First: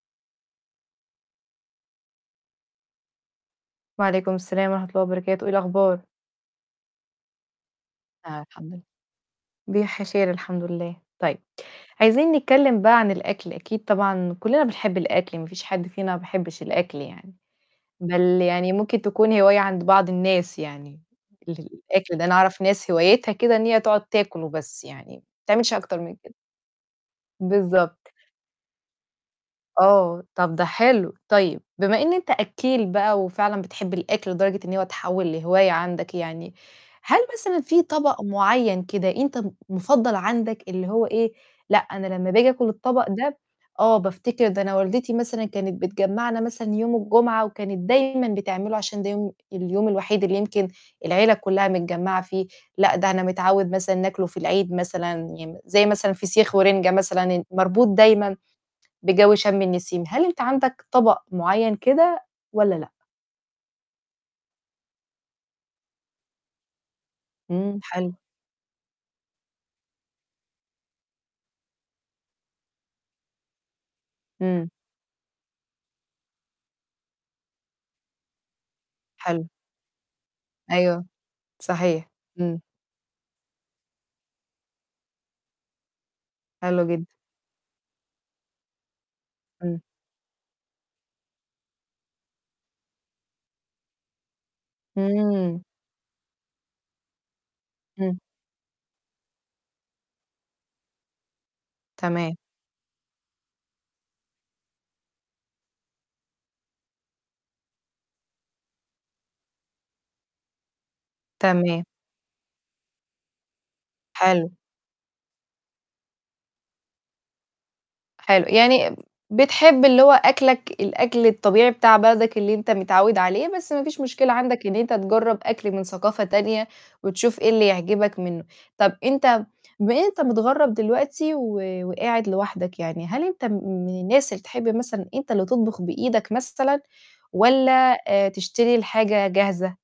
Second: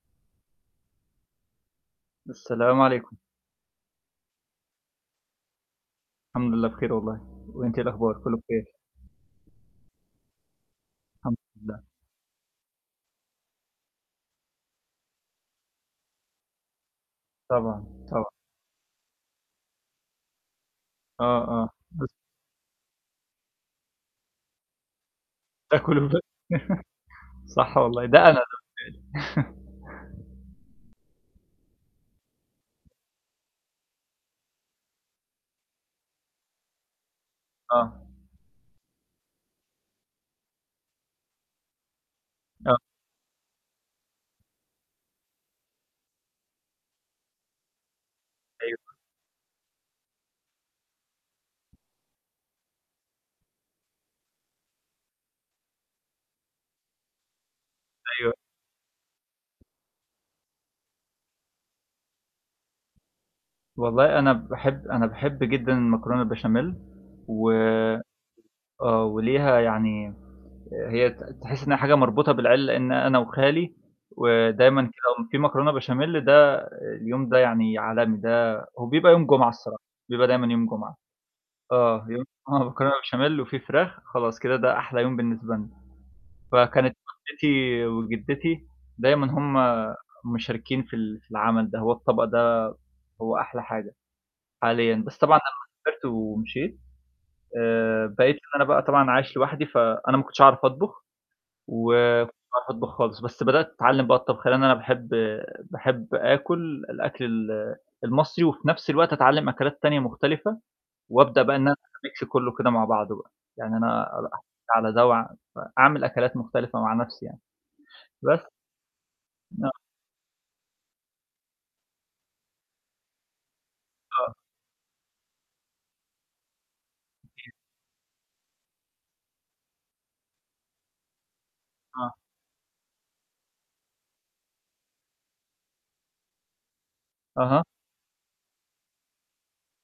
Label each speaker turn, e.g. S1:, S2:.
S1: السلام عليكم.
S2: وعليكم السلام ورحمة الله وبركاته، إيه الأخبار؟
S1: الحمد لله بخير والله، وأنتِ إيه الأخبار؟ كُلّه
S2: آه
S1: بخير؟
S2: الحمد لل بيح خير الحمد لله.
S1: الحمد
S2: طيب
S1: لله.
S2: عايزين نتكلم بقى عن الأكل أكيد طبعًا كُلّنا بنحب الأكل ما فيش حد فينا ما بيحبش الأكل يعني.
S1: طبعًا،
S2: بل
S1: طبعًا.
S2: يعني ممكن تكون هواية عند بعض الناس يعني،
S1: آه، آه بس
S2: للأكل ده أنا أعرف ناس هوايتها كده إن هي تقعد تاكل وبس يعني ما بتعملش أكتر
S1: تاكل
S2: من
S1: [unintelligible]
S2: كده.
S1: صح والله،
S2: بالضبط
S1: ده أنا ده خدي بالِك
S2: آه، طب ده حلو، طيب بما إن أنت أكّيل بقى وفعلًا بتحب الأكل لدرجة إن هو تحوّل لهواية عندك يعني، هل مثلًا في
S1: آه.
S2: طبق معيّن كده أنت م مفضّل عندك؟ اللي هو إيه، لأ أنا لمّا باجي آكل
S1: آه.
S2: الطبق ده آه بافتكر ده أنا والدتي مثلًا كانت بتجمعنا مثلًا يوم الجمعة وكانت دايمًا بتعمله
S1: أيوه.
S2: عشان ده يوم اليوم الوحيد اللي يمكن العيلة كُلّها متجمّعة فيه، لأ ده أنا متعوّد مثلًا ناكله في العيد مثلًا ي زي مثلًا فسيخ ورنجة مثلًا ن مربوط
S1: أيوه.
S2: دايمًا بجو شَم النسيم. هل أنت عندك طبق معيّن كده والّا لأ؟
S1: والله أنا باحب أنا باحب جدًا المكرونة البشاميل و
S2: إمم حلو.
S1: آه، وليها يعني هي ت تحس إنها حاجة مربوطة بالعيل لأن أنا وخالي
S2: إمم.
S1: ودايمًا [unintelligible] في مكرونة بشاميل ده اليوم ده يعني عالمي ده هو بيبقى يوم جمعة
S2: حلو.
S1: الصراحة، بيبقى دايمًا يوم جمعة.
S2: أيوه،
S1: آه
S2: صحيح،
S1: يوم
S2: إمم.
S1: جمعة مكرونة بشاميل وفي فراخ، خلاص كده ده أحلى يوم بالنسبة لنا،
S2: حلو
S1: فكانت
S2: جدًا.
S1: جدتي وجدتي دايمًا هُم
S2: إمم.
S1: مشاركين في ال في العمل ده، هو الطبق ده هو أحلى حاجة حاليًا بس طبعًا لمّا
S2: إمم.
S1: سافرت ومشيت آآ،
S2: إمم.
S1: بقيت اللي أنا بقى طبعًا عايش لوحدي، فأنا ما كنتش أعرف أطبخ، وماكنتش
S2: تمام.
S1: باعرف أطبخ خالص بس بدأت أتعلّم بقى الطبخ لأن أنا باحب باحب آكل الأكل ال المصري وفي نَفس الوقت أتعلّم أكلات تانية مختلفة، وأبدأ بقى إن أنا
S2: تمام.
S1: أميكس كُلّه كده مع بعضه بقى، يعني أنا اب
S2: حلو.
S1: على ده وع فأعمِل أكلات مختلفة مع نَفسي يعني.
S2: حلو،
S1: بس.
S2: يعني
S1: ن
S2: بتحب اللي هو أكلك الأكل الطبيعي بتاع بلدك اللي أنت متعوّد عليه، بس ما فيش مشكلة
S1: آه.
S2: عندك إن أنت تجرب أكل من ثقافة تانية وتشوف إيه
S1: أوكي.
S2: اللي يعجبك منه. طب أنت بما إن أنت متغرب دلوقتي و
S1: آه.
S2: وقاعد لوحدك يعني، هل أنت م من الناس اللي تحب مثلًا أنت اللي تطبخ بإيدك مثلًا
S1: أها.
S2: والّا آآ تشتري الحاجة جاهزة؟